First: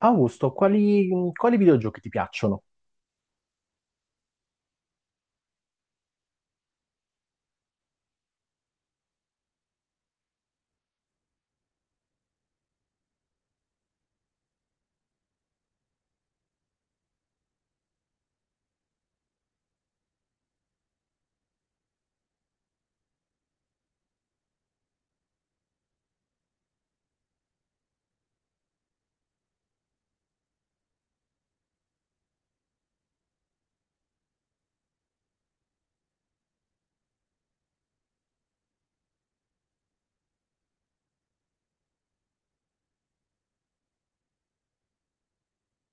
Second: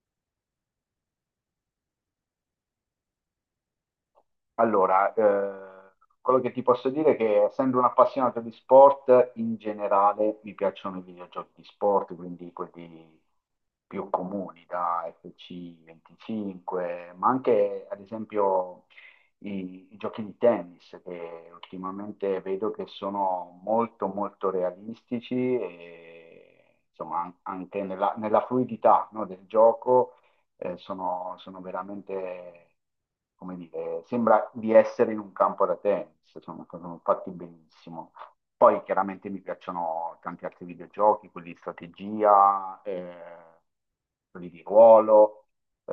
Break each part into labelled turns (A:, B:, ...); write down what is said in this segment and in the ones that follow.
A: Augusto, quali videogiochi ti piacciono?
B: Allora, quello che ti posso dire è che essendo un appassionato di sport, in generale mi piacciono i videogiochi di sport, quindi quelli più comuni, da FC25, ma anche ad esempio i giochi di tennis, che ultimamente vedo che sono molto molto realistici e insomma anche nella fluidità, no, del gioco sono veramente, come dire, sembra di essere in un campo da tennis, sono fatti benissimo. Poi chiaramente mi piacciono tanti altri videogiochi, quelli di strategia, quelli di ruolo, eh,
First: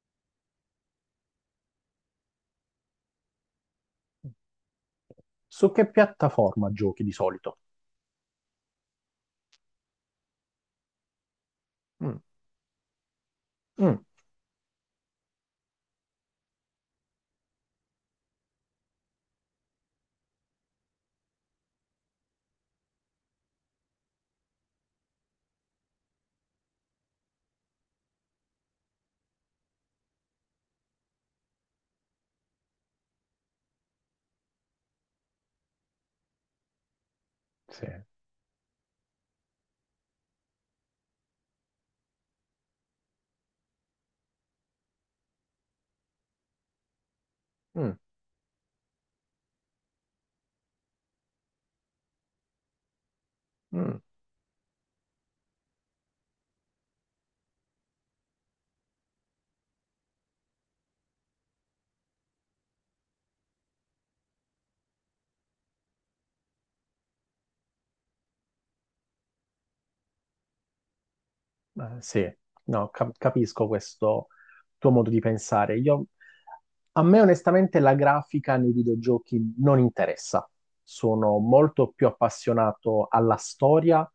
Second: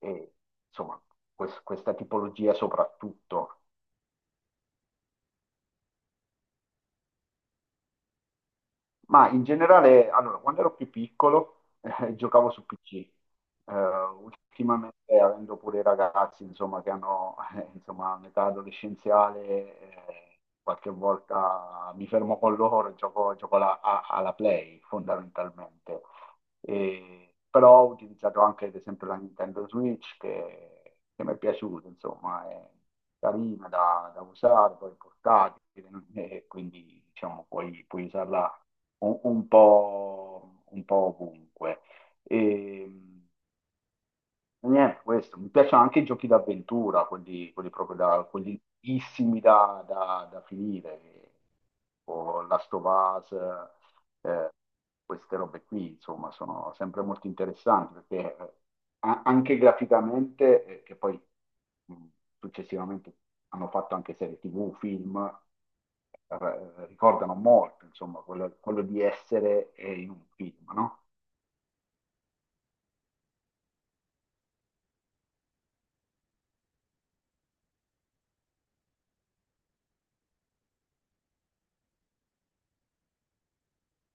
B: e insomma, questa tipologia soprattutto.
A: Su che piattaforma giochi di solito?
B: Ma in generale, allora, quando ero più piccolo,
A: Mm.
B: giocavo su PC.
A: Mm.
B: Ultimamente, avendo pure i ragazzi, insomma, che hanno, insomma, un'età adolescenziale, qualche volta mi fermo con loro e gioco alla Play, fondamentalmente. Però ho utilizzato anche ad esempio la Nintendo Switch che mi è piaciuta, insomma, è carina da usare, poi portatile, e quindi diciamo puoi,
A: Sì.
B: puoi usarla un po' ovunque. E, e niente, questo. Mi piacciono anche i giochi d'avventura, quelli
A: Mm.
B: proprio quelli lunghissimi da finire, o Last of Us,
A: Mm.
B: eh, queste robe qui, insomma, sono sempre molto interessanti, perché anche graficamente, che poi mh, successivamente hanno fatto anche serie TV, film, ricordano molto, insomma, quello di essere in un film, no?
A: Sì, no, capisco questo tuo modo di pensare. A me onestamente la grafica nei videogiochi non interessa. Sono molto più appassionato alla storia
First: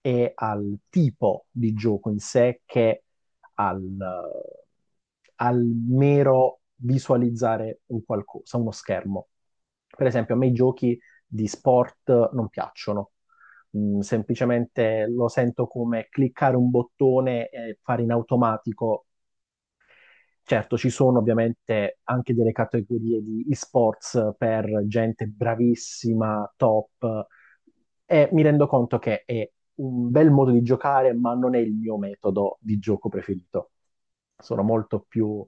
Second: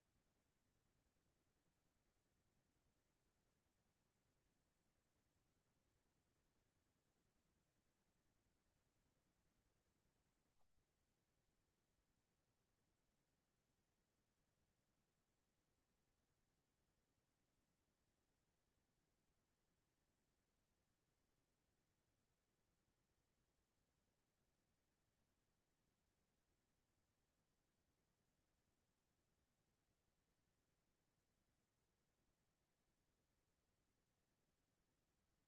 A: e al tipo di gioco in sé che al, al mero visualizzare un qualcosa, uno schermo. Per esempio, a me i giochi di sport non piacciono. Mm, semplicemente lo sento come cliccare un bottone e fare in automatico. Certo, ci sono ovviamente anche delle categorie di esports per gente bravissima, top, e mi rendo conto che è un bel modo di giocare, ma non è il mio metodo di gioco preferito. Sono molto più,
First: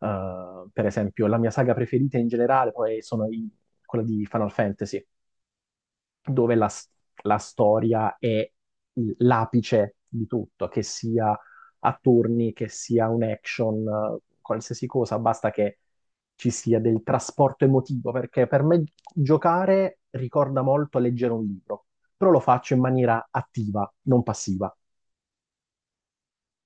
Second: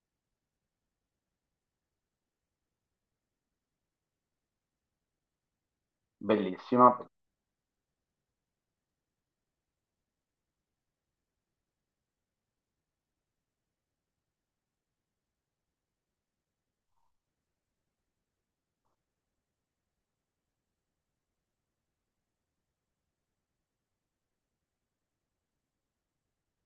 A: per esempio, la mia saga preferita in generale poi quella di Final Fantasy, dove
B: Bellissima.
A: la storia è l'apice di tutto, che sia a turni, che sia un action, qualsiasi cosa, basta che ci sia del trasporto emotivo, perché per me giocare ricorda molto leggere un libro, però lo faccio in maniera attiva, non passiva.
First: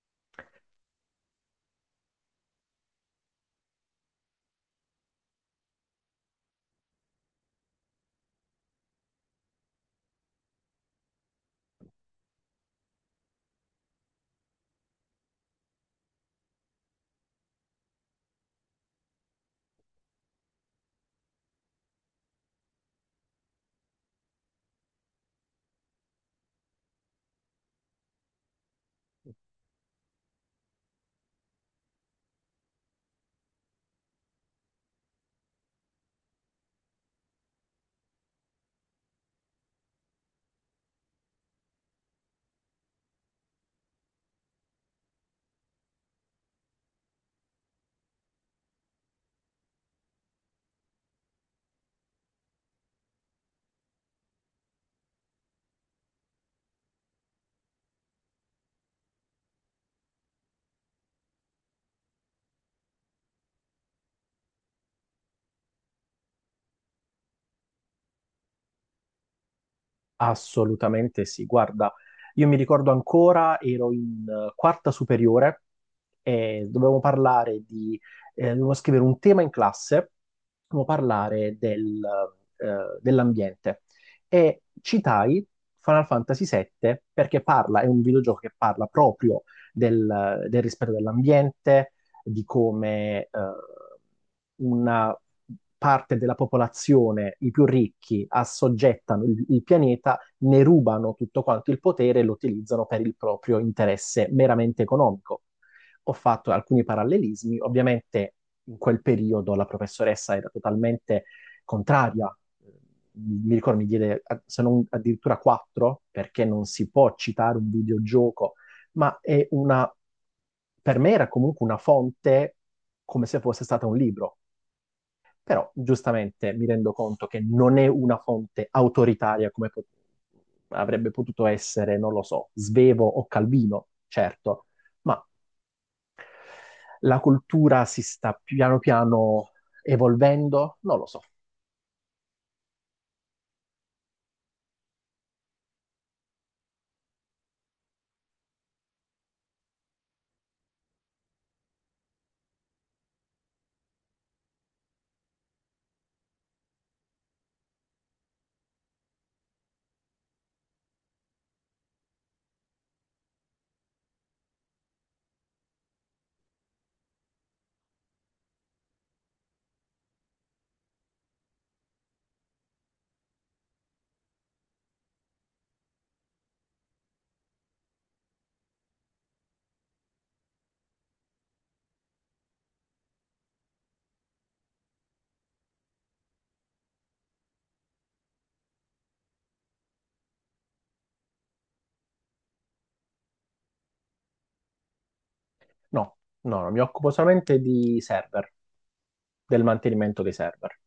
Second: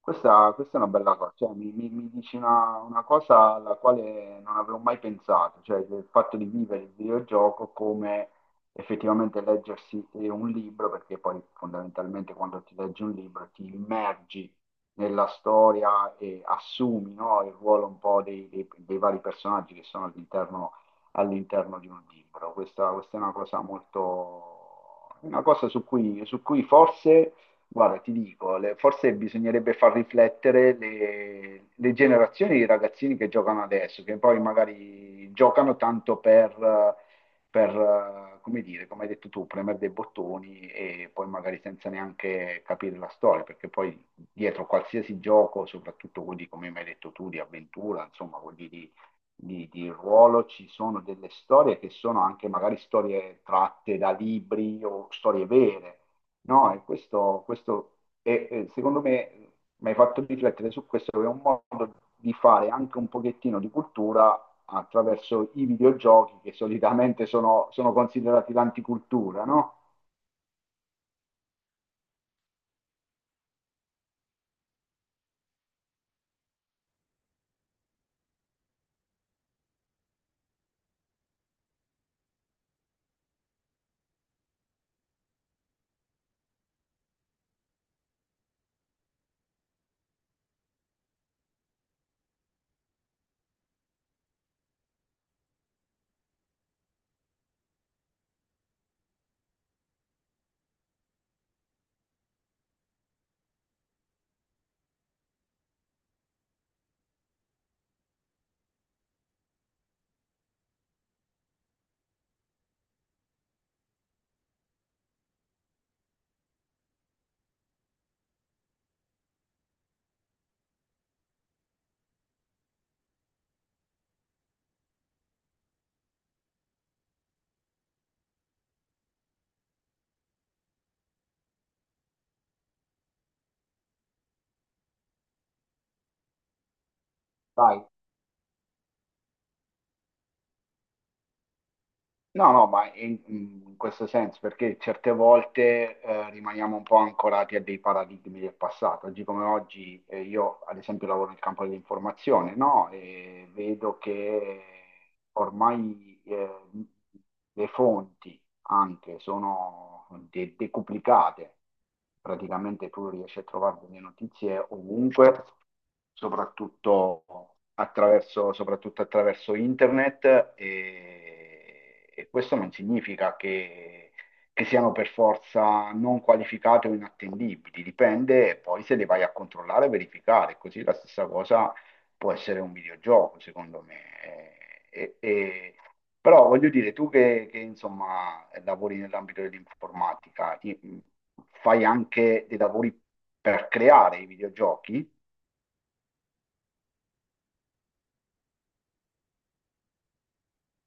B: Questa è una bella cosa, cioè, mi dici una cosa alla quale non avevo mai pensato, cioè il fatto di vivere il videogioco come effettivamente leggersi un libro, perché poi fondamentalmente quando ti leggi un libro ti immergi nella storia e assumi, no, il ruolo un po' dei vari personaggi che sono all'interno di un libro. Questa è una cosa su cui, forse. Guarda, ti dico, forse bisognerebbe far riflettere le generazioni di ragazzini che giocano adesso, che poi magari giocano tanto per, come dire, come hai detto tu, premere dei bottoni e poi magari senza neanche capire la storia, perché poi dietro qualsiasi gioco, soprattutto quelli come mi hai detto tu, di avventura, insomma, quelli di ruolo, ci sono delle storie che sono anche magari storie tratte da libri o storie vere. No, e questo secondo me mi hai fatto riflettere su questo, che è un modo di fare anche un pochettino di cultura attraverso i videogiochi che solitamente sono considerati l'anticultura, no?
A: Assolutamente sì, guarda, io mi ricordo ancora, ero in quarta superiore e dovevamo scrivere un tema in classe, dovevamo parlare del, dell'ambiente, e citai Final Fantasy VII perché è un videogioco che parla proprio del rispetto dell'ambiente, di come una parte della popolazione, i più ricchi, assoggettano il pianeta, ne rubano tutto quanto il potere e lo utilizzano per il proprio interesse meramente economico. Ho fatto alcuni parallelismi. Ovviamente in quel periodo la professoressa era totalmente contraria, mi ricordo mi diede se non addirittura 4 perché non si può citare un videogioco. Ma è per me era comunque una fonte, come se fosse stata un libro. Però giustamente mi rendo conto che non è una fonte autoritaria come avrebbe potuto essere, non lo so, Svevo o Calvino, certo, ma la cultura
B: Sai.
A: si sta piano piano evolvendo? Non lo so.
B: No, no, ma in questo senso, perché certe volte rimaniamo un po' ancorati a dei paradigmi del passato. Oggi come oggi, io ad esempio lavoro nel campo dell'informazione, no? E vedo che ormai le fonti anche sono decuplicate. Praticamente tu riesci a trovare delle notizie ovunque, soprattutto attraverso internet e questo non significa che siano per forza non qualificate o inattendibili, dipende poi se le vai a controllare e verificare, così la stessa cosa può essere un videogioco, secondo me. Però voglio dire, tu che, insomma, lavori nell'ambito dell'informatica, fai anche dei lavori per creare i videogiochi?
A: No, mi occupo solamente di server, del mantenimento dei server.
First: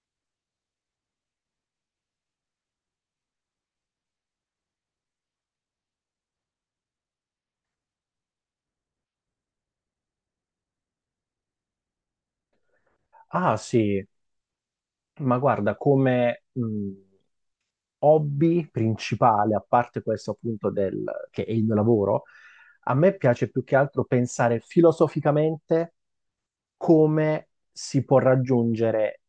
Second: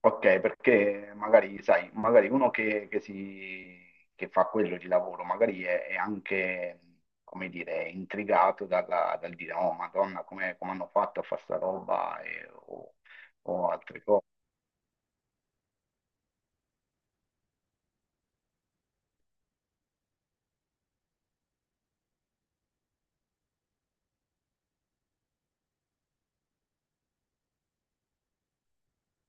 B: Ok, perché magari, sai, magari uno che fa quello di lavoro, magari è anche, come dire, intrigato dal dire, oh, Madonna, come hanno fatto a fare sta roba o
A: Ah
B: o altre
A: sì,
B: cose.
A: ma guarda, come hobby principale, a parte questo appunto che è il mio lavoro, a me piace più che altro pensare filosoficamente come si può raggiungere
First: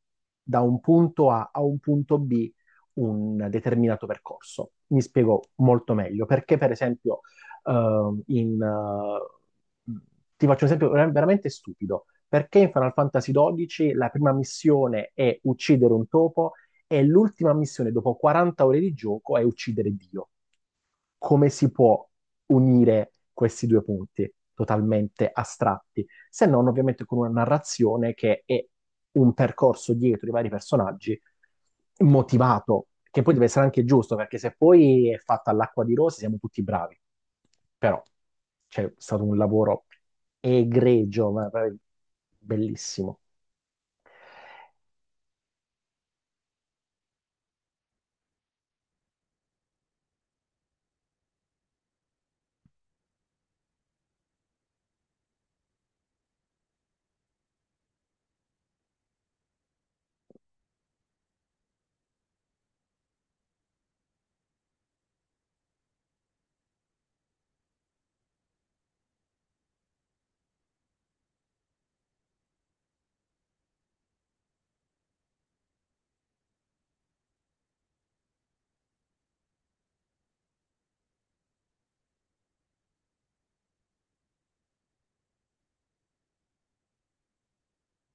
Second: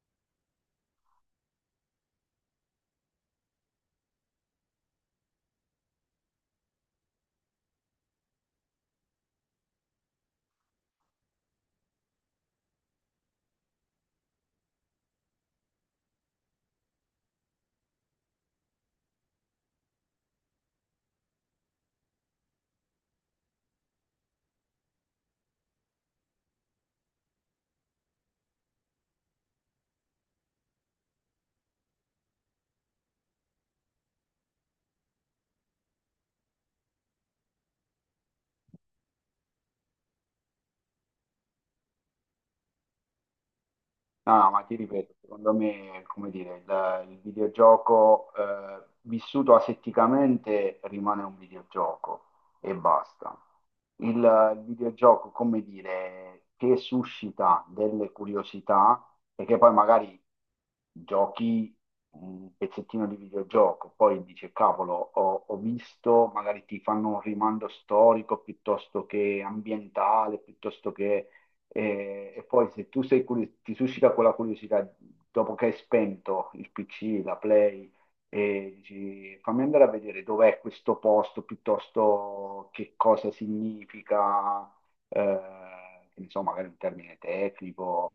A: da un punto A a un punto B un determinato percorso. Mi spiego molto meglio, perché per esempio ehm, in, eh, ti faccio un esempio veramente stupido. Perché in Final Fantasy XII la prima missione è uccidere un topo e l'ultima missione dopo 40 ore di gioco è uccidere Dio. Come si può unire questi due punti totalmente astratti? Se non, ovviamente, con una narrazione che è un percorso dietro i vari personaggi motivato, che poi deve essere anche giusto, perché se poi è fatta all'acqua di rose siamo tutti bravi. Però c'è stato un lavoro egregio, ma bellissimo.
B: No, no, ma ti ripeto, secondo me, come dire, il videogioco vissuto asetticamente rimane un videogioco e basta. Il videogioco, come dire, che suscita delle curiosità e che poi magari giochi un pezzettino di videogioco, poi dici, cavolo, ho visto, magari ti fanno un rimando storico piuttosto che ambientale, piuttosto che. E poi se tu sei ti suscita quella curiosità dopo che hai spento il PC, la Play, e dici fammi andare a vedere dov'è questo posto piuttosto che cosa significa, eh, che ne so, magari un termine tecnico.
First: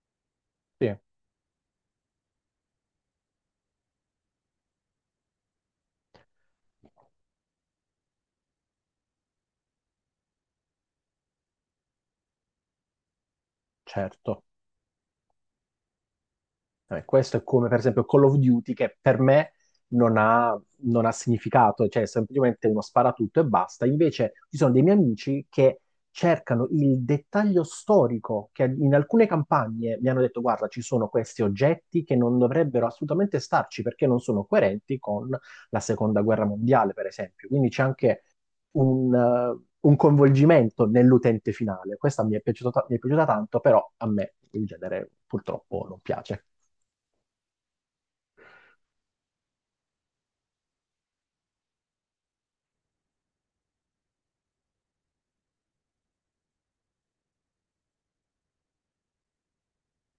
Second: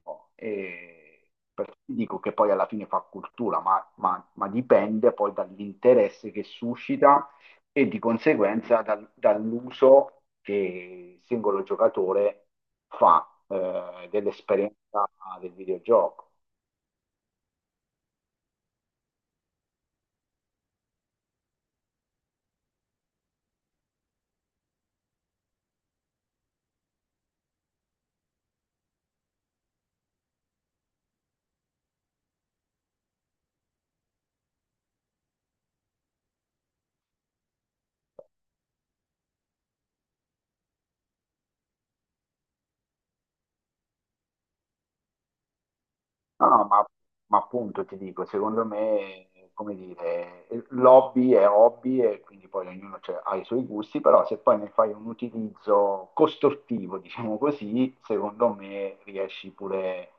A: Sì,
B: Dico che poi alla fine fa cultura, ma ma dipende poi dall'interesse che suscita e di conseguenza dall'uso che il singolo giocatore fa
A: certo.
B: dell'esperienza del videogioco.
A: Vabbè, questo è come per esempio Call of Duty, che per me non ha, non ha significato, cioè è semplicemente uno sparatutto e basta. Invece ci sono dei miei amici che cercano il dettaglio storico, che in alcune campagne mi hanno detto guarda, ci sono questi oggetti che non dovrebbero assolutamente starci perché non sono coerenti con la seconda guerra mondiale, per esempio. Quindi c'è anche un coinvolgimento nell'utente finale. Questa mi è mi è piaciuta tanto, però a me il genere purtroppo non piace.
B: No, no, ma appunto ti dico, secondo me, come dire, l'hobby è hobby e quindi poi ognuno ha i suoi gusti, però se poi ne fai un utilizzo costruttivo, diciamo così, secondo me riesci pure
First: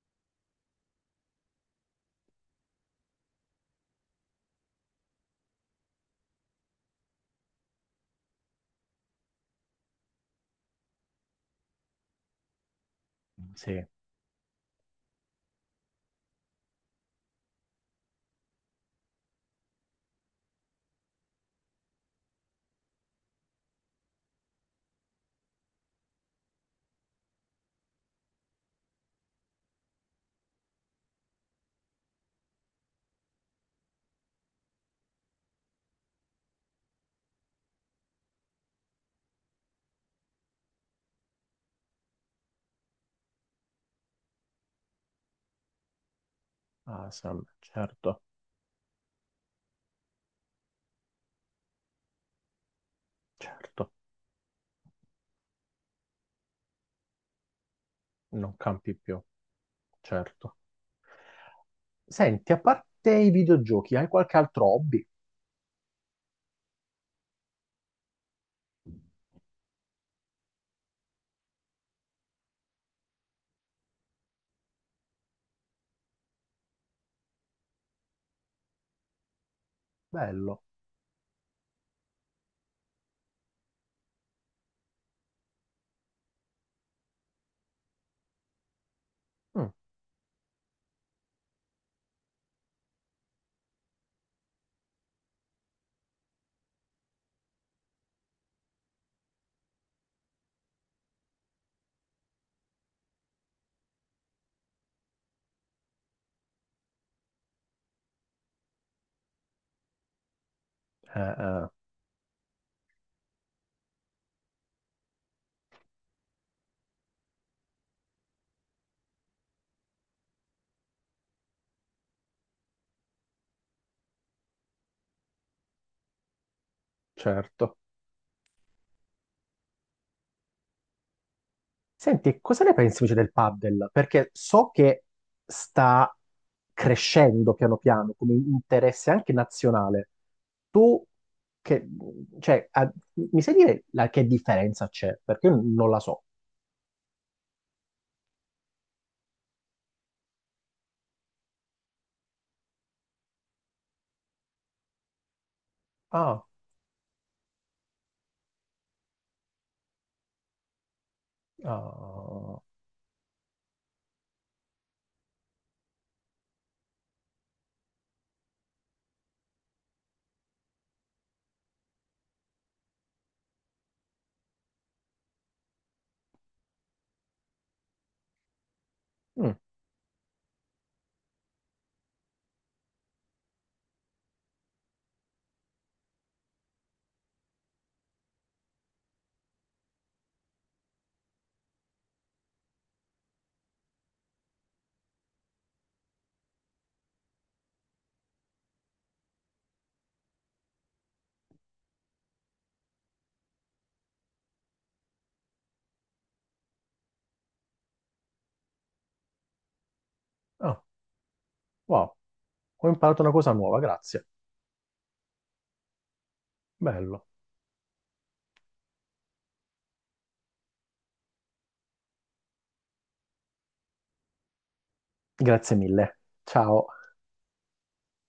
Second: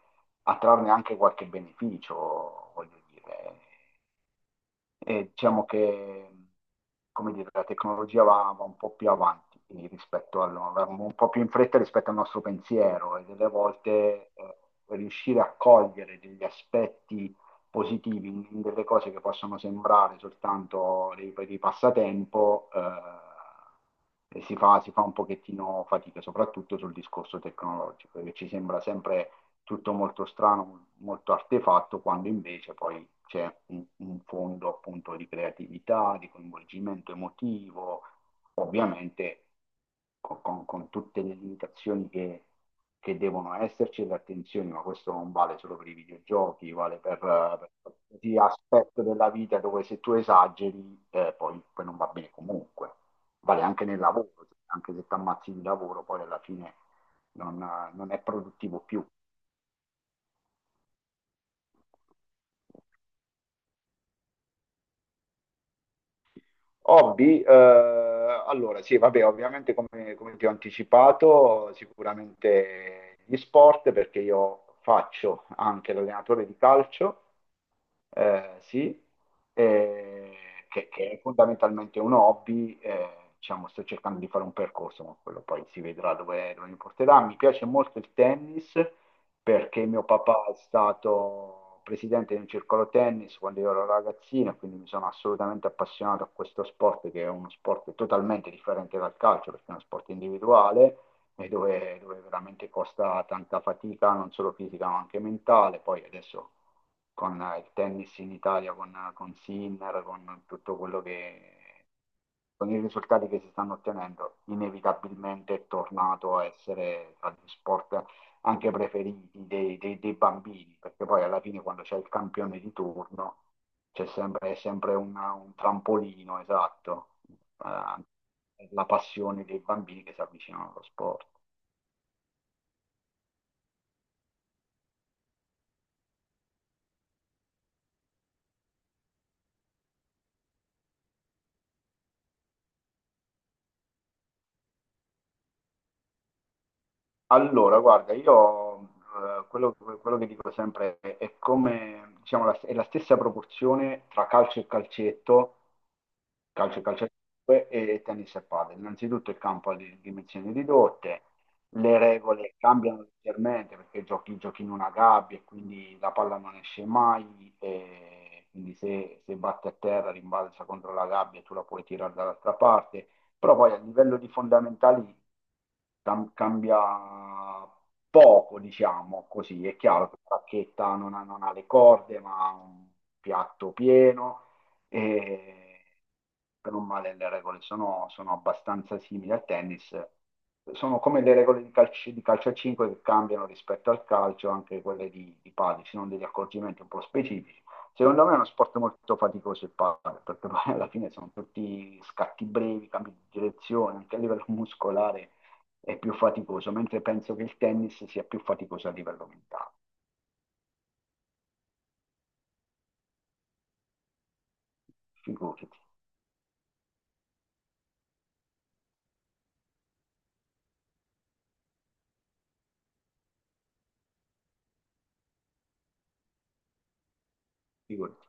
B: a trarne anche qualche beneficio, voglio dire. E diciamo che, come dire, la tecnologia va un po' più avanti rispetto al, va un po' più in fretta rispetto al nostro pensiero e delle
A: Sì,
B: volte riuscire a cogliere degli aspetti positivi in delle cose che possono sembrare soltanto dei passatempo, e si fa un pochettino fatica, soprattutto sul discorso tecnologico, che ci sembra sempre tutto molto strano, molto artefatto, quando invece poi c'è un fondo appunto di creatività, di coinvolgimento emotivo, ovviamente con tutte le limitazioni che devono esserci e le attenzioni, ma questo non vale solo per i videogiochi, vale per,
A: Asam,
B: per
A: certo,
B: qualsiasi aspetto della vita dove se tu esageri poi non va bene comunque. Vale anche
A: certo,
B: nel lavoro, anche se ti ammazzi di lavoro, poi alla fine non, non è
A: non
B: produttivo
A: campi
B: più.
A: più, certo. Senti, a parte i videogiochi, hai qualche altro hobby?
B: Hobby, allora sì, vabbè, ovviamente come ti ho anticipato, sicuramente gli sport, perché io faccio anche l'allenatore di calcio, sì, eh,
A: Bello.
B: che è fondamentalmente un hobby, diciamo, sto cercando di fare un percorso, ma quello poi si vedrà dove mi porterà. Mi piace molto il tennis,
A: Mm.
B: perché mio papà è stato presidente di un circolo tennis quando io ero ragazzino, e quindi mi sono assolutamente appassionato a questo sport, che è uno sport totalmente differente dal calcio, perché è uno sport individuale e dove veramente costa tanta fatica, non solo fisica ma anche mentale. Poi adesso con il tennis in Italia, con Sinner, con tutto quello
A: Eh,
B: che...
A: eh.
B: Con i risultati che si stanno ottenendo, inevitabilmente è tornato a essere tra gli sport anche preferiti dei bambini, perché poi alla fine quando c'è il campione di turno c'è sempre, è sempre un trampolino, esatto,
A: Certo.
B: eh, per la passione dei bambini che si avvicinano allo sport.
A: Senti, cosa ne pensi invece del paddle? Perché so che sta crescendo piano piano come interesse anche nazionale. Tu, che, cioè, mi sai dire che differenza c'è? Perché io non la so.
B: Allora, guarda, io quello che dico sempre è come, diciamo, la, è la stessa proporzione tra calcio e calcetto,
A: Ah.
B: calcio e calcetto e tennis e padel. Innanzitutto il campo ha di dimensioni ridotte, le regole
A: Ah.
B: cambiano leggermente perché giochi in una gabbia e quindi la palla non esce mai e quindi se batte a terra rimbalza contro la gabbia e tu la puoi tirare dall'altra parte, però poi a livello di fondamentali cambia poco, diciamo
A: Mm.
B: così, è chiaro che la bacchetta non ha le corde, ma ha un piatto pieno e per un male le regole sono abbastanza simili al tennis. Sono come le regole di calcio a 5 che cambiano rispetto al calcio, anche quelle di padel, ci sono degli accorgimenti un po' specifici. Secondo me è uno sport molto faticoso il padel, perché poi alla fine sono tutti scatti brevi, cambi di direzione, anche a livello muscolare è più faticoso, mentre penso che il tennis sia più faticoso a livello mentale.
A: Ah. Wow, ho imparato una cosa nuova, grazie.
B: Figurati,
A: Bello. Grazie mille. Ciao.
B: figurati.